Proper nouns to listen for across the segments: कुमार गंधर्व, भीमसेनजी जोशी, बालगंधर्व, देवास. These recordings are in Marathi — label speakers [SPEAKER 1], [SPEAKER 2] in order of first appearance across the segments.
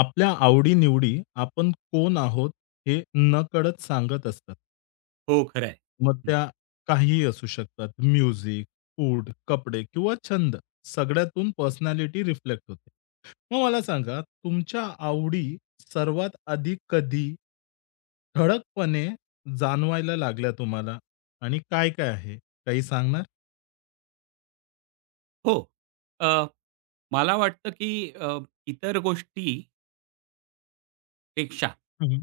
[SPEAKER 1] आपल्या आवडी-निवडी आपण कोण आहोत हे नकळत सांगत असतात.
[SPEAKER 2] हो, खरं आहे.
[SPEAKER 1] मग
[SPEAKER 2] हं.
[SPEAKER 1] त्या काहीही असू शकतात. म्युझिक, फूड, कपडे किंवा छंद सगळ्यातून पर्सनॅलिटी रिफ्लेक्ट होते. मग मला सांगा तुमच्या आवडी सर्वात आधी कधी ठळकपणे जाणवायला लागल्या तुम्हाला? आणि काय-काय आहे? काही सांगणार?
[SPEAKER 2] हो, अ, मला वाटतं की इतर गोष्टीपेक्षा
[SPEAKER 1] हं, हं.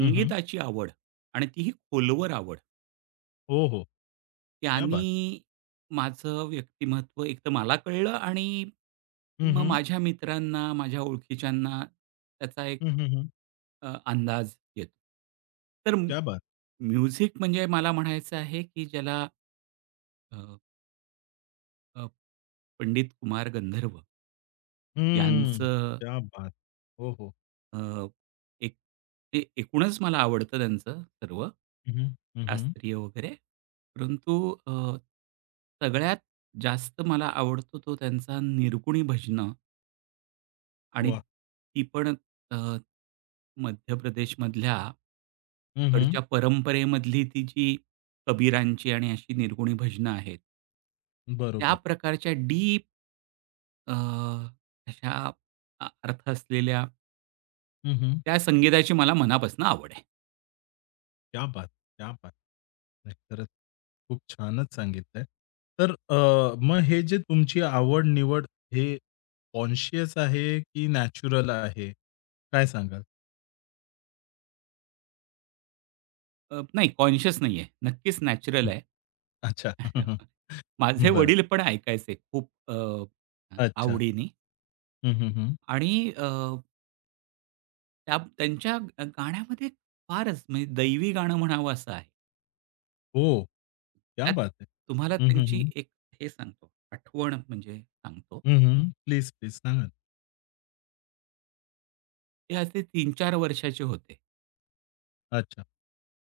[SPEAKER 1] हं,
[SPEAKER 2] आवड आणि तीही खोलवर आवड,
[SPEAKER 1] हो, हो. क्या
[SPEAKER 2] त्यानी
[SPEAKER 1] बात!
[SPEAKER 2] माझं व्यक्तिमत्व एकतर मला कळलं आणि
[SPEAKER 1] हं,
[SPEAKER 2] मग
[SPEAKER 1] हं.
[SPEAKER 2] माझ्या मित्रांना, माझ्या ओळखीच्यांना त्याचा एक
[SPEAKER 1] हं, हं, हं.
[SPEAKER 2] अंदाज येतो. तर
[SPEAKER 1] क्या बात!
[SPEAKER 2] म्युझिक म्हणजे मला म्हणायचं आहे की ज्याला अ, अ, पंडित कुमार गंधर्व
[SPEAKER 1] हम्म.
[SPEAKER 2] यांचं,
[SPEAKER 1] क्या बात! हो, हो.
[SPEAKER 2] अ, एक ते एकूणच मला आवडतं त्यांचं सर्व,
[SPEAKER 1] हं. हं, हं.
[SPEAKER 2] शास्त्रीय वगैरे. परंतु अ, सगळ्यात जास्त मला आवडतो तो त्यांचा निरगुणी भजनं आणि
[SPEAKER 1] वाह!
[SPEAKER 2] ती पण अ, मध्य प्रदेशमधल्या
[SPEAKER 1] हं, हं.
[SPEAKER 2] तिकडच्या परंपरेमधली ती जी कबीरांची आणि अशी निर्गुणी भजनं आहेत. त्या
[SPEAKER 1] बरोबर.
[SPEAKER 2] प्रकारच्या डीप, अ, अशा, अर्थ असलेल्या
[SPEAKER 1] हं, हं.
[SPEAKER 2] त्या संगीताची मला मनापासून आवड आहे.
[SPEAKER 1] क्या बात! क्या बात! नाही, खरंच खूप छानच सांगितलंय. तर मग हे जे तुमची आवड-निवड हे कॉन्शियस आहे की नॅचरल आहे? काय सांगाल?
[SPEAKER 2] नाही कॉन्शियस नाहीये. नक्कीच नॅचरल
[SPEAKER 1] हं.
[SPEAKER 2] आहे.
[SPEAKER 1] अच्छा. हं,
[SPEAKER 2] माझे
[SPEAKER 1] हं. बरं.
[SPEAKER 2] वडील पण ऐकायचे खूप
[SPEAKER 1] अच्छा.
[SPEAKER 2] आवडीने.
[SPEAKER 1] हं, हं, हं.
[SPEAKER 2] आणि त्या त्यांच्या गाण्यामध्ये फारच म्हणजे दैवी गाणं म्हणावं असं आहे.
[SPEAKER 1] ओह! क्या
[SPEAKER 2] त्यात
[SPEAKER 1] बात है!
[SPEAKER 2] तुम्हाला
[SPEAKER 1] हं, हं,
[SPEAKER 2] त्यांची
[SPEAKER 1] हं.
[SPEAKER 2] एक, हे सांगतो, आठवण म्हणजे सांगतो.
[SPEAKER 1] हं, हं. प्लीज, प्लीज सांगा ना.
[SPEAKER 2] ते असे 3-4 वर्षाचे होते
[SPEAKER 1] अच्छा.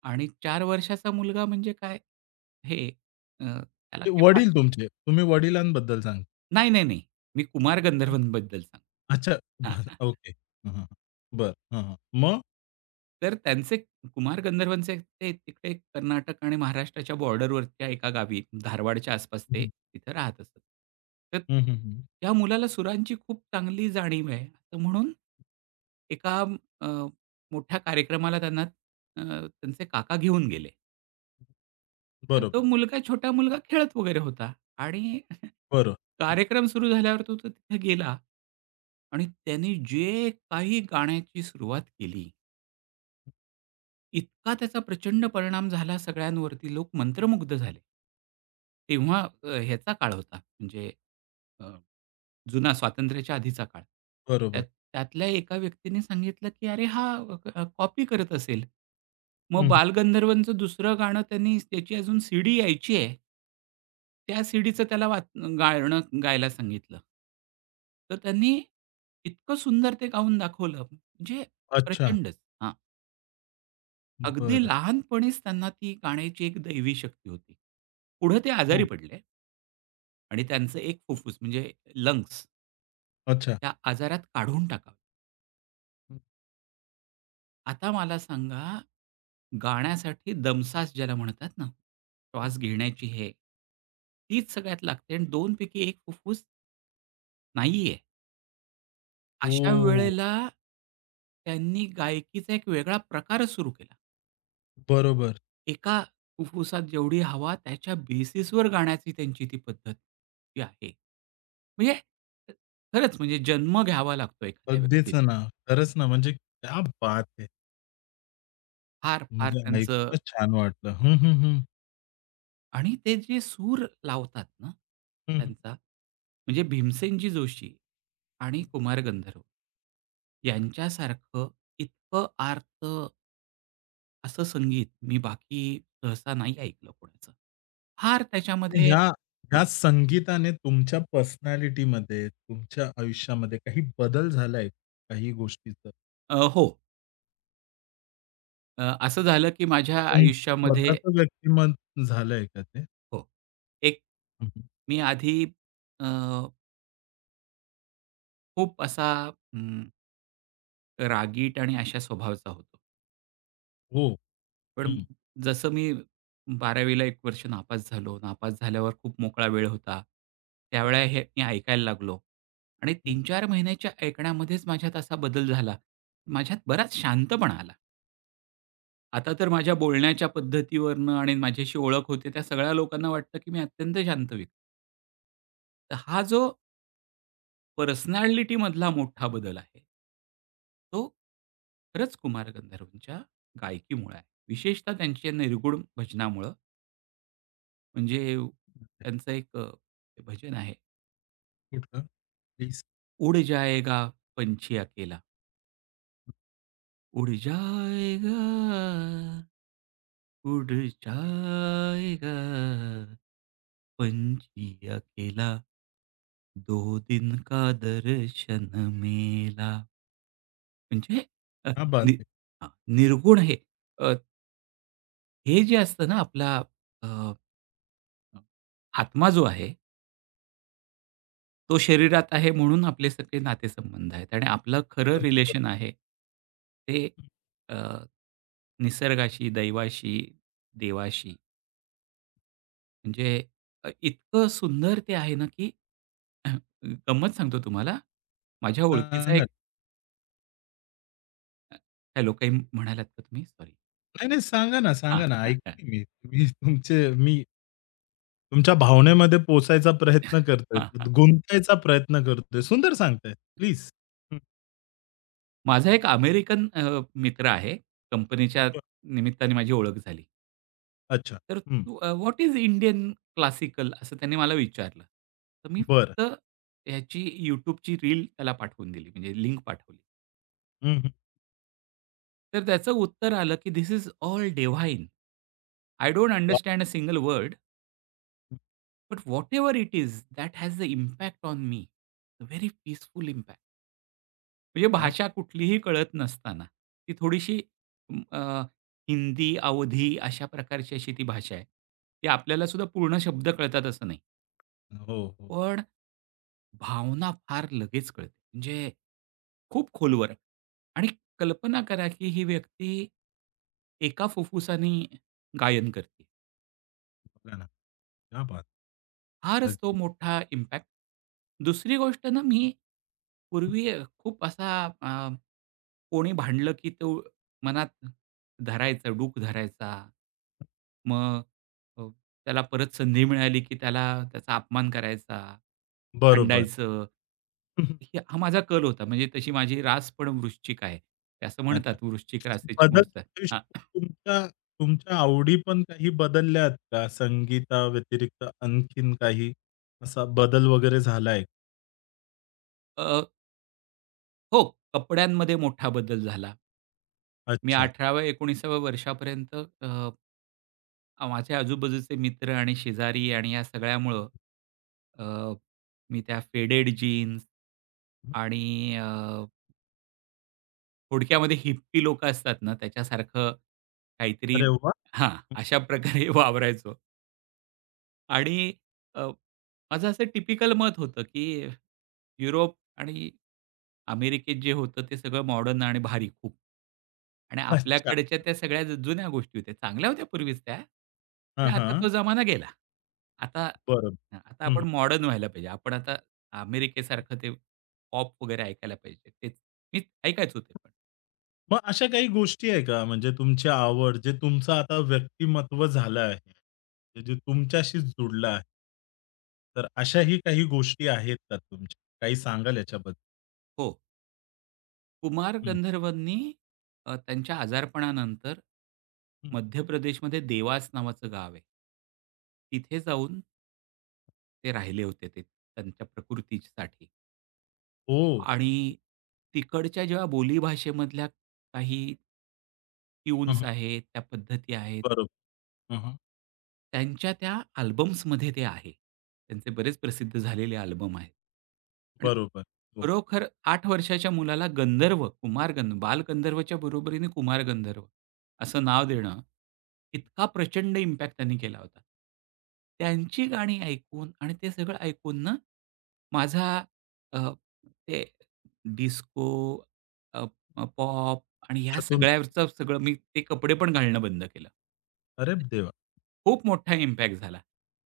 [SPEAKER 2] आणि 4 वर्षाचा मुलगा म्हणजे काय हे, त्याला
[SPEAKER 1] ते
[SPEAKER 2] काही फार
[SPEAKER 1] वडील तुमचे, तुम्ही वडिलांबद्दल सांगता
[SPEAKER 2] नाही, नाही, नाही. मी कुमार
[SPEAKER 1] का?
[SPEAKER 2] गंधर्वांबद्दल सांगतो.
[SPEAKER 1] अच्छा. बरं. ओके. हां, हां. बरं. हां, हां. मग?
[SPEAKER 2] तर त्यांचे, कुमार गंधर्वांचे, ते तिकडे कर्नाटक आणि महाराष्ट्राच्या बॉर्डरवरच्या एका गावी धारवाडच्या आसपास
[SPEAKER 1] हं,
[SPEAKER 2] ते
[SPEAKER 1] हं.
[SPEAKER 2] तिथं राहत असत. तर
[SPEAKER 1] हं, हं, हं.
[SPEAKER 2] त्या मुलाला सुरांची खूप चांगली जाणीव आहे. तर म्हणून एका अ, मोठ्या कार्यक्रमाला त्यांना त्यांचे काका घेऊन गेले. तर तो
[SPEAKER 1] बरोबर.
[SPEAKER 2] मुलगा, छोटा मुलगा खेळत वगैरे होता आणि
[SPEAKER 1] बरं. हं.
[SPEAKER 2] कार्यक्रम सुरू झाल्यावर तो तो तिथे गेला आणि त्याने जे काही गाण्याची सुरुवात केली, इतका त्याचा प्रचंड परिणाम झाला सगळ्यांवरती, लोक मंत्रमुग्ध झाले. तेव्हा, ह्याचा काळ होता म्हणजे अ, जुना स्वातंत्र्याच्या आधीचा काळ. त्यात
[SPEAKER 1] बरोबर.
[SPEAKER 2] त्यातल्या एका व्यक्तीने सांगितलं, की "अरे हा कॉपी करत असेल." मग
[SPEAKER 1] हं, हं.
[SPEAKER 2] बालगंधर्वांचं दुसरं गाणं, त्यांनी त्याची अजून सीडी यायची आहे, त्या सीडीचं त्याला गाणं गायला सांगितलं. तर त्यांनी इतकं सुंदर ते गाऊन दाखवलं म्हणजे
[SPEAKER 1] अच्छा.
[SPEAKER 2] प्रचंडच. हां. अगदी
[SPEAKER 1] बरं.
[SPEAKER 2] लहानपणीच त्यांना ती गाण्याची एक दैवी शक्ती होती. पुढे ते आजारी
[SPEAKER 1] हो.
[SPEAKER 2] पडले आणि त्यांचं एक फुफ्फुस म्हणजे लंग्स
[SPEAKER 1] अच्छा.
[SPEAKER 2] त्या आजारात काढून टाकावं.
[SPEAKER 1] हं,
[SPEAKER 2] आता मला सांगा, गाण्यासाठी दमसास ज्याला म्हणतात ना,
[SPEAKER 1] हं.
[SPEAKER 2] श्वास घेण्याची हे, तीच सगळ्यात लागते, आणि 2 पैकी फुफ्फुस नाहीये. अशा
[SPEAKER 1] हो.
[SPEAKER 2] वेळेला त्यांनी गायकीचा एक वेगळा प्रकारच सुरू केला.
[SPEAKER 1] बरोबर.
[SPEAKER 2] एका फुफ्फुसात जेवढी हवा, त्याच्या बेसिसवर गाण्याची त्यांची ती पद्धत जी आहे, म्हणजे खरंच म्हणजे जन्म घ्यावा लागतो एखाद्या
[SPEAKER 1] अगदीच
[SPEAKER 2] व्यक्तीने.
[SPEAKER 1] ना. खरंच ना, म्हणजे क्या बात है!
[SPEAKER 2] फार-फार
[SPEAKER 1] म्हणजे
[SPEAKER 2] त्यांचं,
[SPEAKER 1] ऐकूनच छान वाटलं. हं, हं, हं.
[SPEAKER 2] आणि ते जे सूर लावतात ना
[SPEAKER 1] हं, हं,
[SPEAKER 2] त्यांचा, म्हणजे भीमसेनजी जोशी आणि
[SPEAKER 1] हं.
[SPEAKER 2] कुमार गंधर्व यांच्यासारखं इतकं आर्त असं संगीत मी बाकी सहसा नाही ऐकलं कोणाचं. फार त्याच्यामध्ये.
[SPEAKER 1] ह्या ह्या संगीताने तुमच्या पर्सनॅलिटीमध्ये, तुमच्या आयुष्यामध्ये काही बदल झालाय? काही गोष्टीचा?
[SPEAKER 2] हो. असं झालं की माझ्या
[SPEAKER 1] तुमचं
[SPEAKER 2] आयुष्यामध्ये,
[SPEAKER 1] स्वतःचं व्यक्तिमत्व झालंय का ते?
[SPEAKER 2] हो, एक,
[SPEAKER 1] हं, हं.
[SPEAKER 2] मी आधी अ, खूप असा अं, रागीट आणि अशा स्वभावाचा होतो.
[SPEAKER 1] हो.
[SPEAKER 2] पण
[SPEAKER 1] हं.
[SPEAKER 2] जसं मी 12वी एक वर्ष नापास झालो. नापास झाल्यावर खूप मोकळा वेळ होता. त्यावेळेला हे मी ऐकायला लागलो आणि
[SPEAKER 1] हं.
[SPEAKER 2] 3-4 महिन्याच्या ऐकण्यामध्येच माझ्यात असा बदल झाला. माझ्यात बराच शांतपणा आला. आता तर माझ्या बोलण्याच्या पद्धतीवरून आणि माझ्याशी ओळख होते त्या सगळ्या लोकांना वाटतं की मी अत्यंत शांत व्यक्ती. तर हा जो पर्सनॅलिटीमधला मोठा बदल आहे, तो खरंच कुमार गंधर्वांच्या गायकीमुळे आहे. विशेषतः त्यांच्या निर्गुण भजनामुळं. म्हणजे त्यांचं एक भजन आहे.
[SPEAKER 1] कुठलं? प्लीज.
[SPEAKER 2] उड जाएगा पंछी अकेला, उड जाएगा, उड जाएगा, पंछी अकेला, 2 दिन का दर्शन मेला. म्हणजे, अ,
[SPEAKER 1] क्या बात
[SPEAKER 2] नि
[SPEAKER 1] है!
[SPEAKER 2] हां, निर्गुण हे, अ, हे जे असतं ना, आपला अ, आत्मा जो आहे, तो शरीरात आहे म्हणून आपले सगळे नातेसंबंध आहेत, आणि आपलं खरं रिलेशन आहे, ते अ, निसर्गाशी, दैवाशी, देवाशी. म्हणजे इतकं सुंदर ते आहे ना, की गंमत सांगतो तुम्हाला, माझ्या ओळखीचा एक,
[SPEAKER 1] सांगा.
[SPEAKER 2] हॅलो, काही म्हणालात का तुम्ही? सॉरी.
[SPEAKER 1] नाही, नाही. सांगा ना, सांगा ना.
[SPEAKER 2] हां, हां.
[SPEAKER 1] ऐकतोय मी. मी तुमचे मी तुमच्या भावनेमध्ये पोहोचायचा प्रयत्न करतोय.
[SPEAKER 2] हां.
[SPEAKER 1] गुंतायचा प्रयत्न करतोय. सुंदर सांगताय. प्लीज. हं,
[SPEAKER 2] माझा एक अमेरिकन मित्र आहे. कंपनीच्या
[SPEAKER 1] बरं.
[SPEAKER 2] निमित्ताने माझी ओळख झाली.
[SPEAKER 1] अच्छा.
[SPEAKER 2] तर
[SPEAKER 1] हं.
[SPEAKER 2] तू "व्हॉट इस इंडियन क्लासिकल?" असं त्याने मला विचारलं. तर मी
[SPEAKER 1] बरं.
[SPEAKER 2] फक्त ह्याची YouTubeची रील त्याला पाठवून दिली, म्हणजे लिंक पाठवली.
[SPEAKER 1] हं, हं.
[SPEAKER 2] तर त्याचं उत्तर आलं, की "this is all divine. I don't
[SPEAKER 1] वाह!
[SPEAKER 2] Understand a single word, but whatever it is, that has the impact on me. Very peaceful impact." म्हणजे
[SPEAKER 1] क्या
[SPEAKER 2] भाषा
[SPEAKER 1] बात
[SPEAKER 2] कुठलीही कळत नसताना, ती थोडीशी म, अ, हिंदी, अवधी अशा प्रकारची अशी ती भाषा आहे. ती आपल्याला सुद्धा पूर्ण शब्द कळतात असं नाही.
[SPEAKER 1] है. हो, हो.
[SPEAKER 2] पण भावना फार लगेच कळते. म्हणजे खूप खोलवर. आणि कल्पना करा, की ही व्यक्ती एका फुफ्फुसाने गायन करते.
[SPEAKER 1] बघा ना. क्या बात है.
[SPEAKER 2] फारच तो
[SPEAKER 1] अगदी.
[SPEAKER 2] मोठा इम्पॅक्ट. दुसरी गोष्ट ना, मी पूर्वी खूप असा, कोणी भांडलं की तो मनात धरायचं, डूख धरायचा. मग अ, त्याला परत संधी मिळाली की त्याला त्याचा अपमान करायचा,
[SPEAKER 1] बरोबर.
[SPEAKER 2] भांडायचं.
[SPEAKER 1] हं,
[SPEAKER 2] हे हा माझा कल होता. म्हणजे तशी माझी रास पण वृश्चिक आहे. ते असं
[SPEAKER 1] अच्छा.
[SPEAKER 2] म्हणतात वृश्चिक रासेची
[SPEAKER 1] बदल
[SPEAKER 2] माणसं. हां.
[SPEAKER 1] तुमच्या तुमच्या आवडी पण काही बदलल्यात का? संगीताव्यतिरिक्त आणखीन काही असा बदल वगैरे झालाय?
[SPEAKER 2] अ, हो, कपड्यांमध्ये मोठा बदल झाला. मी
[SPEAKER 1] अच्छा.
[SPEAKER 2] 18व्या 19व्या वर्षापर्यंत अ अ, माझ्या आजूबाजूचे मित्र आणि शेजारी आणि या सगळ्यामुळं अ, मी त्या फेडेड जीन्स आणि थोडक्यामध्ये हिप्पी लोकं असतात ना, त्याच्यासारखं काहीतरी,
[SPEAKER 1] अरे वाह!
[SPEAKER 2] हां, अशा प्रकारे वावरायचो. आणि अ, माझं असं टिपिकल मत होतं, की युरोप आणि अमेरिकेत जे होतं ते सगळं मॉडर्न आणि भारी खूप. आणि
[SPEAKER 1] अच्छा.
[SPEAKER 2] आपल्याकडच्या त्या सगळ्या जुन्या गोष्टी होत्या. चांगल्या होत्या पूर्वीच त्या. पण
[SPEAKER 1] हां,
[SPEAKER 2] आता
[SPEAKER 1] हां.
[SPEAKER 2] तो जमाना गेला. आता
[SPEAKER 1] बरोबर.
[SPEAKER 2] आता
[SPEAKER 1] हं, हं.
[SPEAKER 2] आपण मॉडर्न व्हायला पाहिजे. आपण आता अमेरिकेसारखं ते पॉप वगैरे ऐकायला पाहिजे. तेच मी ऐकायचो ते पण.
[SPEAKER 1] मग अशा काही गोष्टी आहे का म्हणजे तुमची आवड जे तुमचं आता व्यक्तिमत्व झालं आहे, ते जे तुमच्याशीच जुडलं आहे? तर अशाही काही गोष्टी आहेत का तुमच्या? काही सांगाल याच्याबद्दल?
[SPEAKER 2] हो. कुमार
[SPEAKER 1] हं,
[SPEAKER 2] गंधर्वांनी त्यांच्या आजारपणानंतर,
[SPEAKER 1] हं.
[SPEAKER 2] मध्य प्रदेशमध्ये देवास नावाचं गाव आहे, तिथे जाऊन ते राहिले होते, ते त्यांच्या प्रकृतीसाठी.
[SPEAKER 1] ओह!
[SPEAKER 2] आणि तिकडच्या जेव्हा बोलीभाषेमधल्या काही
[SPEAKER 1] हं,
[SPEAKER 2] ट्यून्स
[SPEAKER 1] हं.
[SPEAKER 2] आहेत, त्या पद्धती आहेत,
[SPEAKER 1] बरोबर. हं, हं.
[SPEAKER 2] त्यांच्या त्या अल्बम्समध्ये ते आहे. त्यांचे बरेच प्रसिद्ध झालेले अल्बम आहेत. आणि
[SPEAKER 1] बरोबर. हो.
[SPEAKER 2] खरोखर 8 वर्षाच्या मुलाला गंधर्व, कुमार गंध, बालगंधर्वच्या बरोबरीने कुमार गंधर्व असं नाव देणं, इतका प्रचंड इम्पॅक्ट त्यांनी केला होता. त्यांची गाणी ऐकून आणि ते सगळं ऐकून ना, माझा अ, ते डिस्को, अ, अ, पॉप आणि ह्या
[SPEAKER 1] त्यातून
[SPEAKER 2] सगळ्यावरचं सगळं, मी ते कपडे पण घालणं बंद केलं.
[SPEAKER 1] अरे देवा!
[SPEAKER 2] खूप मोठा इम्पॅक्ट झाला.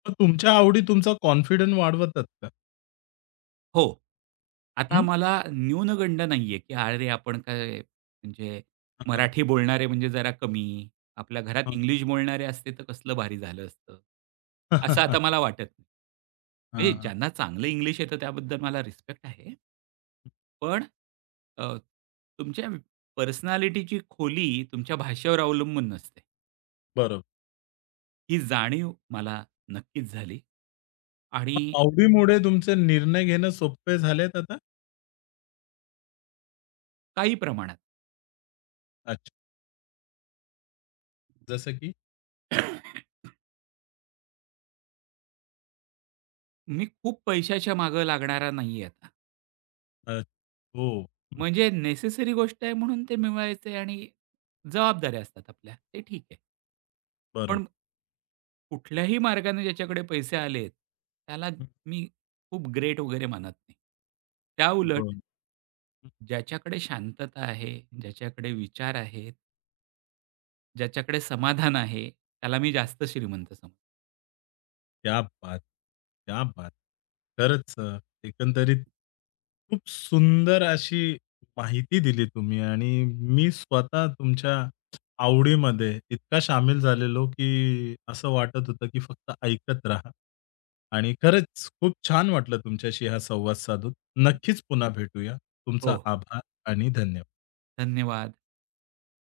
[SPEAKER 1] मग तुमच्या आवडी तुमचा कॉन्फिडन्स वाढवतात का?
[SPEAKER 2] हो. आता
[SPEAKER 1] हं?
[SPEAKER 2] मला न्यूनगंड नाहीये, की अरे, आपण काय म्हणजे
[SPEAKER 1] हं,
[SPEAKER 2] मराठी बोलणारे म्हणजे जरा कमी, आपल्या घरात
[SPEAKER 1] हं.
[SPEAKER 2] इंग्लिश बोलणारे असते तर कसलं भारी झालं असतं. असं आता मला वाटत नाही. म्हणजे
[SPEAKER 1] हां, हां.
[SPEAKER 2] ज्यांना चांगलं इंग्लिश येतं त्याबद्दल मला रिस्पेक्ट आहे. पण अ, तुमच्या पर्सनॅलिटीची खोली तुमच्या भाषेवर अवलंबून नसते.
[SPEAKER 1] बरोबर.
[SPEAKER 2] ही जाणीव मला नक्कीच झाली. आणि
[SPEAKER 1] मग आवडीमुळे तुमचे निर्णय घेणं सोपे झालेत आता?
[SPEAKER 2] काही प्रमाणात.
[SPEAKER 1] अच्छा. जसं की?
[SPEAKER 2] मी खूप पैशाच्या मागं लागणारा नाही आता.
[SPEAKER 1] अ, हो. हं,
[SPEAKER 2] म्हणजे नेसेसरी गोष्ट आहे म्हणून ते मिळवायचंय, आणि जबाबदाऱ्या असतात आपल्या, ते ठीक आहे.
[SPEAKER 1] बरोबर.
[SPEAKER 2] पण कुठल्याही मार्गाने ज्याच्याकडे पैसे आलेत, त्याला
[SPEAKER 1] हं.
[SPEAKER 2] मी खूप ग्रेट वगैरे मानत नाही. त्या उलट,
[SPEAKER 1] बरं. हं.
[SPEAKER 2] ज्याच्याकडे शांतता आहे, ज्याच्याकडे विचार आहेत, ज्याच्याकडे समाधान आहे, त्याला मी जास्त श्रीमंत समजतो.
[SPEAKER 1] क्या बात! क्या बात! खरंच एकंदरीत खूप सुंदर अशी माहिती दिली तुम्ही आणि मी स्वतः तुमच्या आवडीमध्ये इतका सामील झालेलो, की असं वाटत होतं, की फक्त ऐकत राहा. आणि खरंच खूप छान वाटलं तुमच्याशी हा संवाद साधून. नक्कीच पुन्हा भेटूया.
[SPEAKER 2] हो,
[SPEAKER 1] तुमचा
[SPEAKER 2] हो.
[SPEAKER 1] आभार आणि धन्यवाद.
[SPEAKER 2] धन्यवाद.